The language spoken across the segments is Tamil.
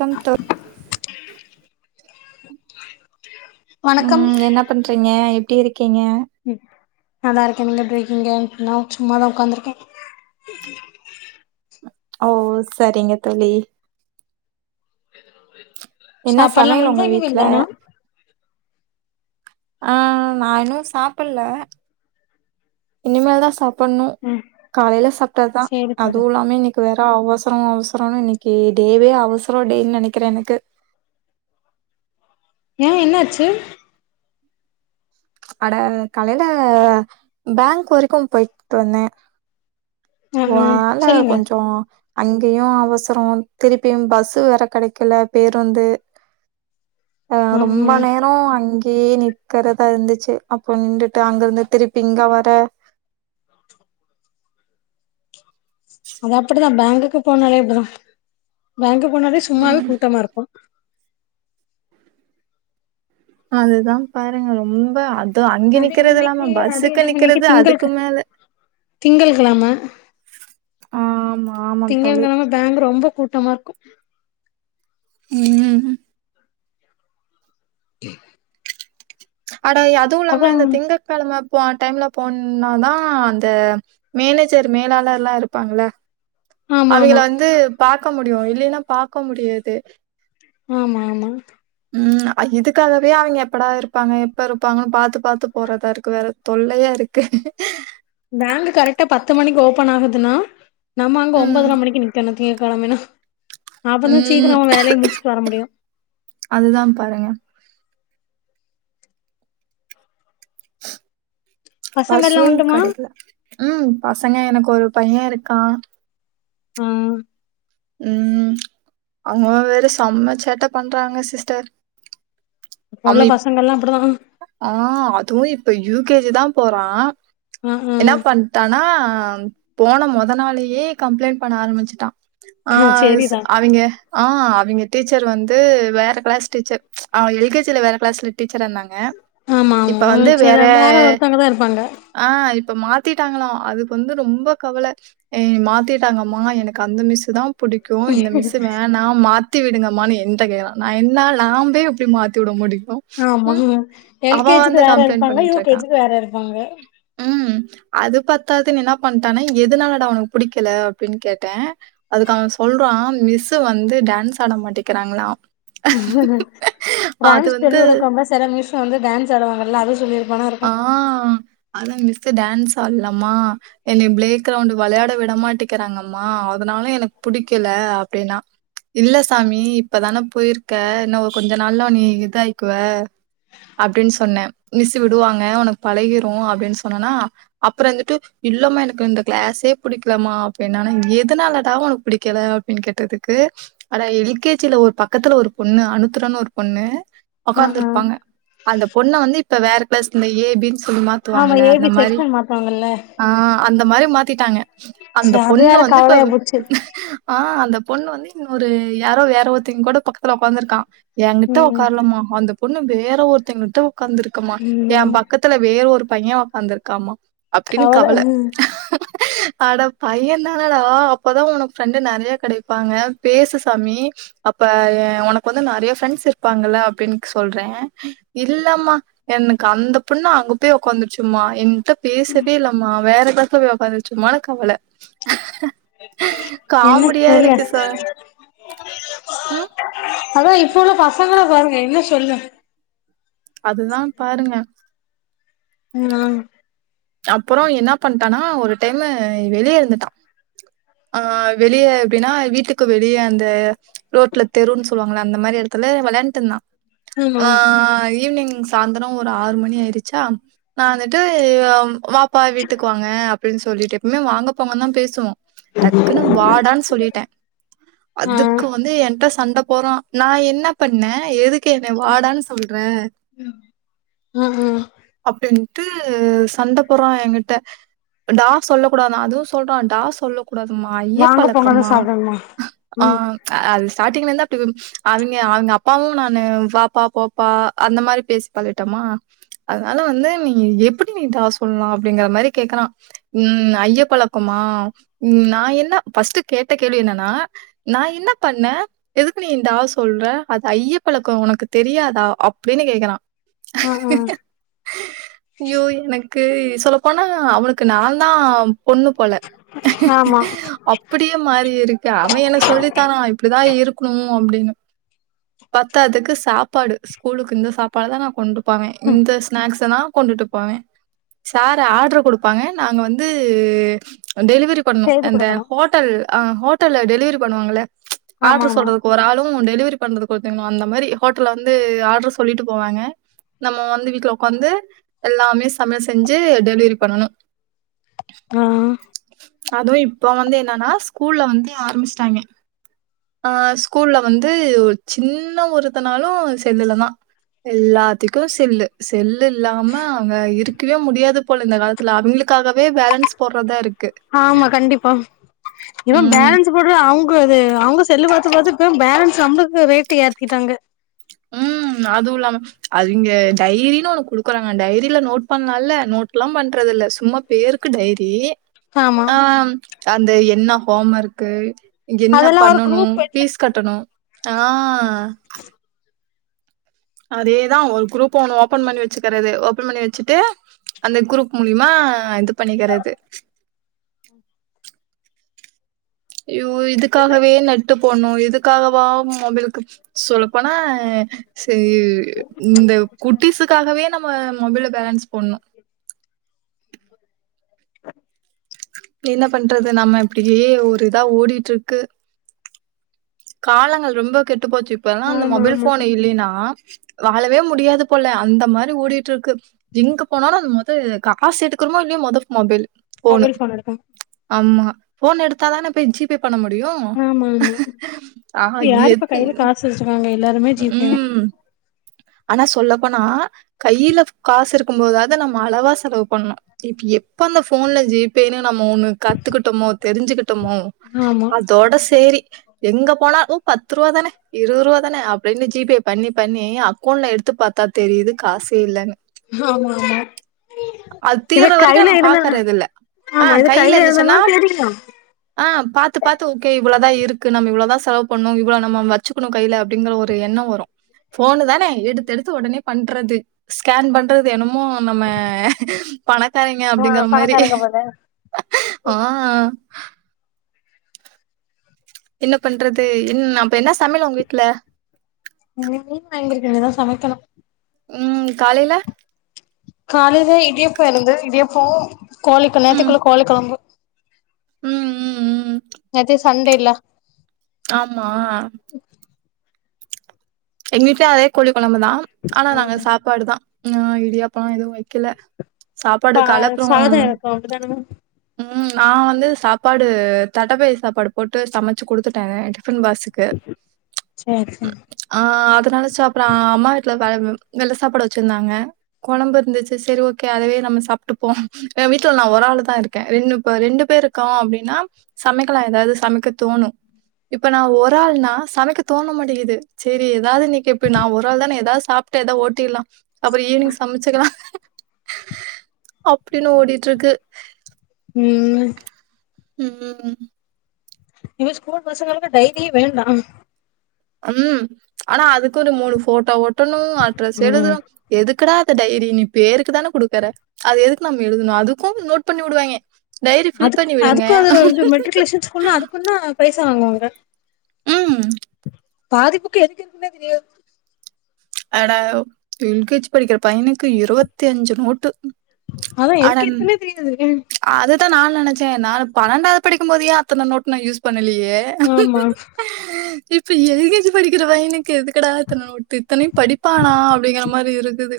கம் தோ [inaudible] உம் என்ன பண்றீங்க எப் எப்டி இருக்கீங்க உம் நல்லா இருக்கேன் நீங்க எப்டிருக்கிங்க ந சும்மாதான் உட்காந்துருக்கேன் ஓ சரிங்க தோழி என்ன சாப்பாடுலா சமையல் உங்க முடிஞ்சா இனி மேல் வீட்டுல தானா ஆ நாயின்னும் சாப்பல்ல இனி மேல் தான் சாப் பண்ணும் ம் காலையில சாப்பிட்ட தான் சேரி தோழி அதுவும் இல்லாமே இன்னைக்கு வேற அவசரம் அவசரம்னு இன்னைக்கு டேவே அவசரம் டேன்னு நெனக்கிறேன் எனக்கு ஏன் என்னாச்சு அட காலையில பேங்க் வரைக்கும் போயிட்டுட்டு வந்தேன் ம் ம் வாழ சொல்லுங்க கொஞ்சோம் அங்கேயும் அவசரம் திருப்பியும் பஸ்சு வேற கிடைக்கல பேருந்து ஆஹ ம் ரொம்ப ம் நேரோம் அங்கேயே இருக்கிறதா இருந்துச்சு அப்டின்ட்டு அங்கிருந்து திருப்பி இங்க வர அது அப்படிதான் பேங்க அதுக்கு போனாலே இப்டிதான் பேங்க் போனாலே சும்மாவே கூட்டமா இருக்கும் அதுதான் பாருங்க ரொம்ப அங்க அதே நிக்கறது இன்னைக்கு இல்லாம அத பஸ்ஸுக்கு இல்லாம இன்னைக்கு நிக்கறது அதுக்கு திங்களுக்கு மேல திங்கள்கலம ஆமா ஆமா தோழி திங்ககெழம பேங்க் ரொம்ப கூ கூட்டமா இருக்கும் உம் கும் [inaudible] அட அதுவும் இல்லாம இந்த திங்க கெழம [unintelligible] டைம்ல போனாதான் அந்த மேனேஜர் மேலாளர்லாம் இருப்பாங்கள ஆமா அவங்கிள ஆமா வந்து பாத் பறக்க முடியும் இல்லைன்னா பாக்க முடியாது ஆமா ஆமா உம் இதுக்காகவே அவங்க எப்படா இருப்பாங்க எப்ப இருப்பாங்கன்னு பாத்து பாத்து போறதா இருக்கு வேற தொல்லையா இருக்கு பேங்க் கரெக்டா பத்து மணிக்கு ஓபன் ஆகுதுனா நம் அங்க ஒன்பதர மணிக்கு நிக்கனு கியூவ் போலாமினா உம் முடியு அதுதான் பாருங்க கும் பசங்கல்லா பசும் உண்டுமா கிடைக்கல உம் பசங்க எனக்கும் ஒரு பையன் இருக்கான் ஆஹ் உம் அவங்க வேற செம்ம சேட்டை பண்றாங்க சிஸ்டர் இப்ப உள்ள அவன் இப் பசங்கள் எல்லாம் அப்படிதான் ஆ இப்ப யூகேஜி தான் போறான் உம் உம் ஆனா போன மொத நாளயே கம்ளைண்ட் பண்ண ஆரம்பிச்சிட்டான் ஆ ஆஹ் சேரிதா அவங்க ஆஹ் அவங்க டீச்சர் வந்து வேற கிளாஸ் டீச்சர் எல்கேஜி சில வேற கிளாஸ்ல டீச்சரா இருந்தாங்க ஆமா இப்ப ஆமா வந்து சேரி வேற ஒருத்தவங்கதா இருப்பாங்க ஆஹ் இப்ப மா மாத்திட்டாங்களாம் அதுக்கு வந்து ரொம்ப கவலை மாத்திட்டாங்கம்மா எனக்கு அந்த மிஸ் தான் பிடிக்கும் இந்த மிஸ்சு வேணா மாத்தி விடுங்க னு என் கேக்குறன் நான் என்ன நா போய் அப்படி மத்த துட முடி ஆமா எல்கேஜிக்கு வேற கம்ப்ளைண்ட் இருப்பாங்க பண்ணிட்டு இருக்கான். யுகேஜிக்கு வேற இருப்பாங்க ம். அது பத்தாதுன்ன என்ன பண்ணிட்டானா எதுனாலட அவனுக்கு பிடிக்கல அப்படின்னு கேட்டேன் அதுக்கு அவன் சொல்றான் மிஸ் வந்து டான்ஸ் ஆட மாட்டேக்கிறாங்களா கூக்கும் டேன்ஸ் வந்து சொல்லிகுடுக்க ரொம்ப செரமம் மிஸ் வந்து டான்ஸ் ஆடுவாங்கல்ல அத சொல்லி இருக் ஆஹ் அதா மிஸ்ஸு டான்ஸ் ஆடலம்மா என்னைய பிளே கிரவுண்ட் வெளையாட விடமாட்டேங்குறாங்கம்மா அதனால எனக்கு புடிக்கல அப்டின்னா இல்ல சாமி இப்பதான போயிருக்க இன்ன கொஞ்ச நாள்லா நீ இதுஆயிக்குவ அப்டின்னு சொன்னே மிஸ் த்து விடுவாங்க உனக்கு பழகிரு அப்டின்னு சொன்னனா அப்றோ இருந்துட்டு இல்லமா எனக்கு இந்த கிளாசே பிடிக்கலம்மா அப்டின்னானா எதனாலடா உனக்கு புடிக்கல அப்டின்னு கேட்டதுக்கு ஆனா எல் கே ஜி ல ஒரு பக்கத்துல ஒரு பொண்ணு அனுத்ரான்னு ஒரு பொண்ணு ஆ உகாந்து ஆ இருபாங்க அந்த பொண்ணு வந்து இப்ப வேற பிளஸ் இந்த எ பி சொல்லி ஆமா எமாத்துவாங்கள ஏ அந்த பி மாரி செக்ஷன் மாத்துவாங்கல்ல ஆஹ் அந்த மாரி மாத்திட்டாங்க சே அந்த அது பொண்ணு வேற வந்து இப்ப கவலையா போச்சு ஆஹ் அந்தப் பொண்ணு வந்து இன்னொரு யாரோ வேரஒருத்த கூட பகத்துல உட்காந்துருக்கான் எங்கிட்ட ம் ம் உக்காரலம்மா வந்து பொண்ணு வேற ஒருதன்கிட்ட உக்காந்துருக்கம்மா ஏன் ம் பக்கத்துல வேற ஒரு பையன் உக்காந்துருக்காமா கவல அடா பையன்தானடா அபவே உனக்கு ஃப்ரெண்டு் நிறய கிடப்பாங்க பேசுசாமி அப்ப உனக்கு வந்து நரையா ஃப்ரெண்ட்ஸ் இருப்பாங்க அப்டின்னு சொல்றேன் இல்லமா எனக் க்கு அந்த பொண்ணு அங்க போய் உக்காந்துருச்சுமா எங் ன்ட்ட பேசவே இல்லம்மா வேற பசங்களோட உக்கார வச்சிருமானு கவல க என்ன காமெடியா சொல்லு இருக்கு சா உம் அதா இப்பவே பசங்கள பாருங்க என்ன சொல்ல அதுதான் பாருங்க ஹும் அப்றோ என்ன பண்ட்டானா ஒரு டைமு வெளிய இருந்துட்டா ஆஹ் வெளிய எப்டின்னா வீட்டுக்கு வெளிய அந்த ரோட்ல தெருன்னு சொல்வாங்கல்ல அந்த மாரி எடத்துல வெளையாண்டுட்டு இருந்தா ஆமா ஆஹ் ஈவ்னிங் சாய்ந்தரம் ஒரு ஆறு மணி ஆயிருச்சா நான் வந்துட்டு அம் வாப்பா வீட்டுக்கு வாங்க அப்டினு சொல்லிட்டே எப்பமே வாங்க போங்கன்னுதா பேசுவோ டக்குனு வாடானு சொல்லிட்டேன் ஆ அதுக்கு வந்து என்டஸ்ட் சண்ட போறான் நான் என்ன பண்ணேன் எதுக்கு கேக்ற வாடான்னு சொல்ற ம் ம் அப்டின்னு து சண்ட போ போறான் எங்கிட்ட டா சொல்ல கூடாதான் அதுவும் சொல்றன் டா சொல்ல கூடாதுமா ஐய்ய வாங்க போங்கதா பலக்கமா சாப்டணுமா அ ம் அது ஸ்டார்டிங்ல இரு டும் அவங்க அவங்க அப்பாவு நானு வாப்பா போப்பா அந்த மாரி பேசி பழகிட்டோமா அதனால வந்து நீ எப்படி சொல்லா அப்படிங்கிறா மேரி கேக்குறா உஹம் ஐய்ய பழக்கமா உ நா என்ன பஸ்ட்டு கேட்ட கேள்வி என்னன்னா நா இன்ன பண்ண எதுக்கு நீ இந்த ஆள் சொல்ற அது ஐய்ய பழக்க உனக்கு தெரியாதா அப்படின்னு கேக்குறா ஆஹ் ஆஹ் யோ என க்கு சொல்ல போனா அவளுக்கு நா தா பொண்ணு போல ஆமா அப்படியே மாறி இருக்கு அவ என்ன சொல்லித்தரான் இப்டிதா இரு இருக்கணும் அப்டின்னு பத்தாதுக்கு சாப்பாடு ஸ்கூலுக்கு இந்த சாப்பாடு தா நா கொண்டு போவே ம் இந்த ஸ்நாக்ஸ நா கொண்டுட்டு போவே சாரு ஆட்ரு கொடுப்பாங்க நாங்க வந்து டெலிவரி செய்து பண்ணும்அந்த குடுக்கணு ஹோட்டல் ஆ ஹோட்டல டெலிவரி பண்ணுவாங்களே ஆமா ஆட்று ஆமா சொல்றதுக்கு ஒரு ஆளு ஒத்துகுனும் டெலிவரி பண்றதுக்கு அந்தமாரி ஹோட்டல்ல வந்து ஆட்ரு சொல்லட்டு போவாங்க நம்ப வந்து வீட்ல ஒக்காந்து எல்லாமே [unintelligible] செஞ்சு டெலிவரி பண்ணனும் ஆஹ் அதுவ இப்ப வந்து இன்னான்னா ஸ்கூல்ல வந்து ஆரம்பிச்சிட்டாங்க அஹ் ஸ்கூல்ல வந்து சின்ன ஒருத்தனாலு செல்லுலதா எல்லாத்துக்கு செல்லு செல்லு இல்லாம அங்க இருக்கவே முடியாது போல இந்த காலத்துல அவங்களுக்காகவே பேலன்ஸ் போடுறதா இருக்கு ஆமா கண்டிப்பா இவ ம். பேலன்ஸ் போடுற அவ [unintelligible] இது அவங்க செல்லு பாத்து பாத்து இப்ப பேலன்ஸ் நம்புளுக்கு ரேட்டு் ஏத்திட்டாங்க உஹம் அதுவு இல்லாம அது இங்க டைரின்னு ஒன்னு குடுக்குறாங்க டைரியில நோட் பண்லான்ல நோட் லா பண்றது இல்ல சும்மா பேருக்கு டைரி ஆமா ஆஹ் அந்த என்ன ஹோம்ஒர்க்கு இங்க என்ன அதெல்லா ஒரு பண்ணணு குரூப் வச்சு பீஸ் கட்டணு ஆஹ் அதேதான் ஒரு குரூப்ப ஒண்ணு ஓபன் பண்ணி வச்சுக்கிறது ஓபன் பண்ணி வச்சுட்டு அந்த குரூப் மூலிமா இது பண்ணிக்கிறது ஐயோ இதுக்காகவே நெட்டு போன்னும் இதுக்காகவா தமிழுக்கு சொல்லப்போனா செரி இந்த குட்டிசுக்காகவே நம்ப மொபைல்ல பேலன்ஸ் போன்னோ என்ன பண்றது நாம எப்படி ஒரு இதா ஓடிட்ருக்கு காலங்கள் ரொம்ப கெ செத்து போச்சு இப்ப எல்லா அந்த ஆமா மொபைல் ஆமா போன் இல்லினா வாலவே முடியாது போல அந்த மாதிரி ஓடிட்ருக்கு எங்க போனாலு அந்த மோத காசு எடுக்குறோமோ இல்லையே மொத மொபைளு போனு மொபைல் ஃபோன் எடுத்தாங்க ஆமா போன் எடுத்தாதானே போய் ஜிபே பண்ண முடியும் ஆமா ஆமா ஆ இப்ப யாரு இப்ப எத் கையில காசு வச்சுக்காங்க எல்லாருமே ஜீப்பேன் ம். ஆனா சொல்லப்போனா கையில காசு இருக்கும் போதாவது நம்ம அளவா செலவு பண்ணும் இப்ப எப்ப அந்த போன்ல ஜீப்பேனு நம்ம ஒண்ணு கத்துக்கிட்டோமோ தெரி்சுக்கிட் ட்டுமோ தா ஆமா அதோட செரி எங்க போனா ஓ பத்து ரூவா தானே இருபது ரூபா தானே அப்டின்னு ஜிபே பண்ணி பண்ணி ஃபோன்ல எடுத்து பாத்தா தெரியுது காசு இல்லைன்னு ஆமா ஆமா அது இது தீர்ற வரைக்கும் கையில நம்ம இருந்த பாக்கற இது இல்ல ஆமா ஆஹ் இது கையில இருந்தன்னா இருந்துச்சுன்னா தெரியு ஆஹ் பாத்து பாத்து ஓகே இவ்வளோதா இருக்கு நம்ம இவ்ளத செலவு பண்ணும் இவ்வளோ நம்ம வச்சுக்கும் கையில அப்டிங்கற ஒரு எண்ணம் வரும் போனு தானே எடுத்து எடுத்து உடனே பண்றது ஸ்கேன் பண்றது என்னமோ நம்ம பணக்காரைங்க ஆ அப்டிங்கற மாரி பணக்காரங்க போல ஆஹ என்ன பண்றது என் அம் இப்ப என்ன சமையல் உங்க வீட்டுல இனிமே தா சமைக்கணு ம் காலையில காலையில இடியப்பாம் இருந்தது இடியப்பம் கோழிக்கு நேத்துக்குள்ள கோழி கொழம்பு உம் உம் உம் நேத்து சண்டேல்ல ஆமா எங்க வீட்டுலே அதே கோழி குழம்பு தான் ஆனா நாங்க ம் சாப்பாடு தான் ஆஹ் இடியாப்பா எதுவும் வைக்கல சாப்பாடு காஹ கலப்புறோ சாத இரக்கோ அப்டிதானமா ம் நான் வந்து சாப்பாடு தட்டைப்பை சாப்பாடு போட்டு சமைச்சு குடுத்துட்டே டிஃபன் பாக்ஸுக்கு செரி செரி ஆ அதனாலச்சப்புறம் அம்மா வீட்டுல வெல்ல சாப்பாடு வச்சிருந்தாங்க குழம்பு இருந்துச்சு செரி ஓகே அதவே நம்ம சாப்பட்டுப்போம் வீட்டுல நான ஒரு ஆள் தான் இருக்கேன் ரெண்டு ரெண்டு பேர் இருக்கோம் அப்டின்னா சமைக்கலாம் ஏதாவது சமைக்க தோணும் இப்ப நான் ஒரு ஆள்னா சமைக்க தோண மாட்டேங்குது செரி ஏதாவது இன்னைக்கு இப்ப ந ஒரு ஆள் தானே எதாவது சாப்ட்டு எதோ ஓட்டில அப்புறம் ஈவினிங் சமைச்சுக்கலா அப்டின்னு ஓடிட்டு இருக்கு ம் உம் ம் இங்க ஸ்கூல் பசங்களுக்கு டைரியே வேண்டாம் அம் ஆனா அதுக்கு ஒரு மூணு போட்டோ ஒட் ட்டனு அட்ரஸ் ம் எழுதனு எதுக்குடாத் இந்த டைரி நீ பேருக்கு தானே குடுக்கற அது எதுக்கு நம்ம எழுதணு அதுக்கு நோட் பண்ணி விடுவாங்கே அதுக் அதுக்கு அது இது மெட்ரிகுலேஷன் ஸ்கூல்ல அதுக்குந்தா பைசா வாங்குவாங்க ம். பாதி புக்கு எதுக்கு இருக்குனே தெரியாது அட எல் கே ஜி படிக்கிற பையனுக்கு இருவத்தி அஞ்சு நோட்டு அதா எதுக்கு இருக்குன்னே தெரியாது அ த்தா நானு நெனைச்சே நா பன்னெண்டாவது படிக்கும் போதே அத்தன நோட்டு நா யூஸ் பண் பண்ணலையே ஆமா [inaudible] இப்ப எல் கே ஜி படிக்கிற பயனுக்கு எதுக்கடா இத்தன நோட்டு படிப்பானா அப்டிங்கற மாரி இருக்குது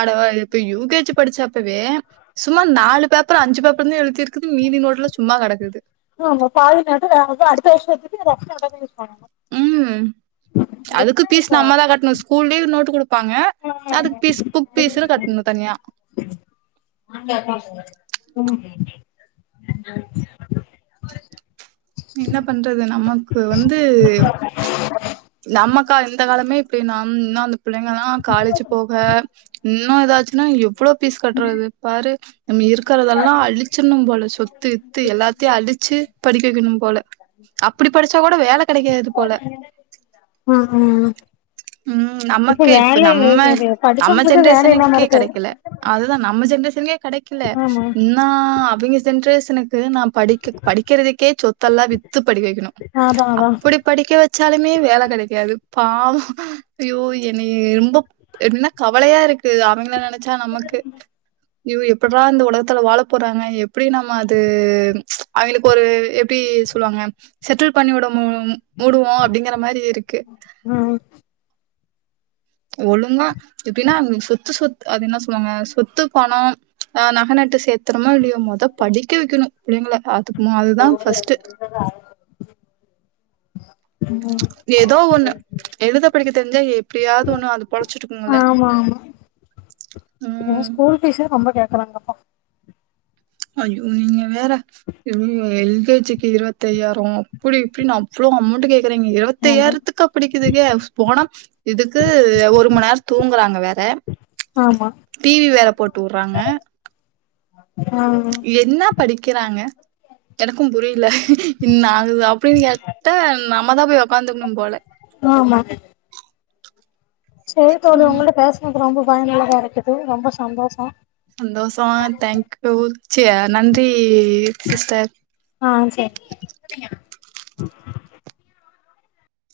அட இப்ப யூ கே ஜி படிச்சாப் இப்பவே சும்மா நாலு பேப்பர் அஞ்சு பேப்பர்தா எழுதிருக்கு மீதி நோட்டலா சும்மா கெடக் எது ஆமா பாதிாட்டு அடுத்த வருஷத்து அம் [inaudible] உம் அதுக்கு பீஸ் நம்மதா கட்டணு ஸ்கூல்லயே நோட்டு குடுப் ப்பாங்க அதுக்கு ஃபீஸ் புக் ஃபீஸ்னு கட்ணு தனியா [inaudible] என்ன பண்றது நமக்கு வந்து நம்ம கா இந்த காலமே அப்பயு [unintelligible] பிள்ளைங்கல்லா காலேஜ் போக ம் இன்னு ஏதாச்சு ன்னா எவ்ளோ ஃபீஸ் கட்றது பாரு நம்ம இருக்கிறதெல்லா அழிச்சிடணும் போல சொத்து கித்து எல்லாத்தையு அழிச்சு படிக்க வைக்கணு போல அப்படி படிச்சா கூட வேலை கெடைக்காது போல ம் ம் உம் நமக்கு இப்ப வேல நம்ம இது நம்ம படிச்சவங்களுக்கு வேல இல்லாம ஜென்ரேஷனுக்கே இருக்கு கெடைக்கல அதுதா நம்ம ஜென்ரேஷனே கெடைக்கல ஆமா இன்னா அவங்க ஜென்ரேஷ் க்கு நா படிக்கக் படிக்கிறதுக்கே சொத் ல்லாம் வித்து படிக்க வைக்கணும் அதா அதா அப்படி படிக்க வச்சாலுமே வேலை கெடைக்காது பாவோ ஐயோ என்ன ரொம்ப என்னா கவலையா இருக் அவங்கள நெனச்சா நமக்கு ஐயோ எப்புட்ற இந்த உலகத்துல வாழ போறாங்க எப்டி நம்ம அது அவனுக்கொரு [unintelligible] சொல்லுவாங்க செட்டில் பண்ணி விட மூடுவோ அப்புடிங்கிற மாரி இருக்கு ம் ஒழுங்கா எப்டின்னா சொத்து சொத்து அது என்ன சொல்லுவாங்க சொத்து பணம் ஆஹ் நகைநட்டு சேத்திரமோ இல்லையோ மோத படிக்க வைக்கணும் புள்ளைங்கள பாத்தக்குனு அதுதான் ஃபஸ்ட்டு ஏதோ ஒண்ணு எழுத படிக்க தெரிஞ்சா எப்டியாவது ஒண்ணு அது பொழச்சிட்டுக்குங்கல்ல ஆமா ஆமா ம் ஸ்கூல் பீஸ் ரொம்ப கே [unintelligible] [unintelligible] வேற [unintelligible] கேஜிக்கு இருபத்தி ஐாயாயிரம் அப்புடி இப்புடி அவ்வளோ அமௌண்ட் கே இருங்க ஆமா இருபத்தஐயாயிரத்துக்கு பிடிக்குதுங்கே போனா இதுக்கு ஒரு மணி நேரம் தூங்குறாங்க வேற ஆமா டிவி வேற போட்டு வுடுறாங்க ஆ என்ன படிக்கிறாங்க எனக்கும் புரியில இன்ன ஆகுது அப்டின்னு கேட்ட நம்மதான் போய் உக்காந்துக்கணும் போல சரி தோழி ம். உங்கள்டிட்ட பேசனாங் ரொம்ப பயனுள்ளதா இருக்குது ரொம்ப சந்தோஷோ சந்தோஷமா தேங்க்யூ சா நன்றி சிஸ்டர் ஆ சேரி [inaudible]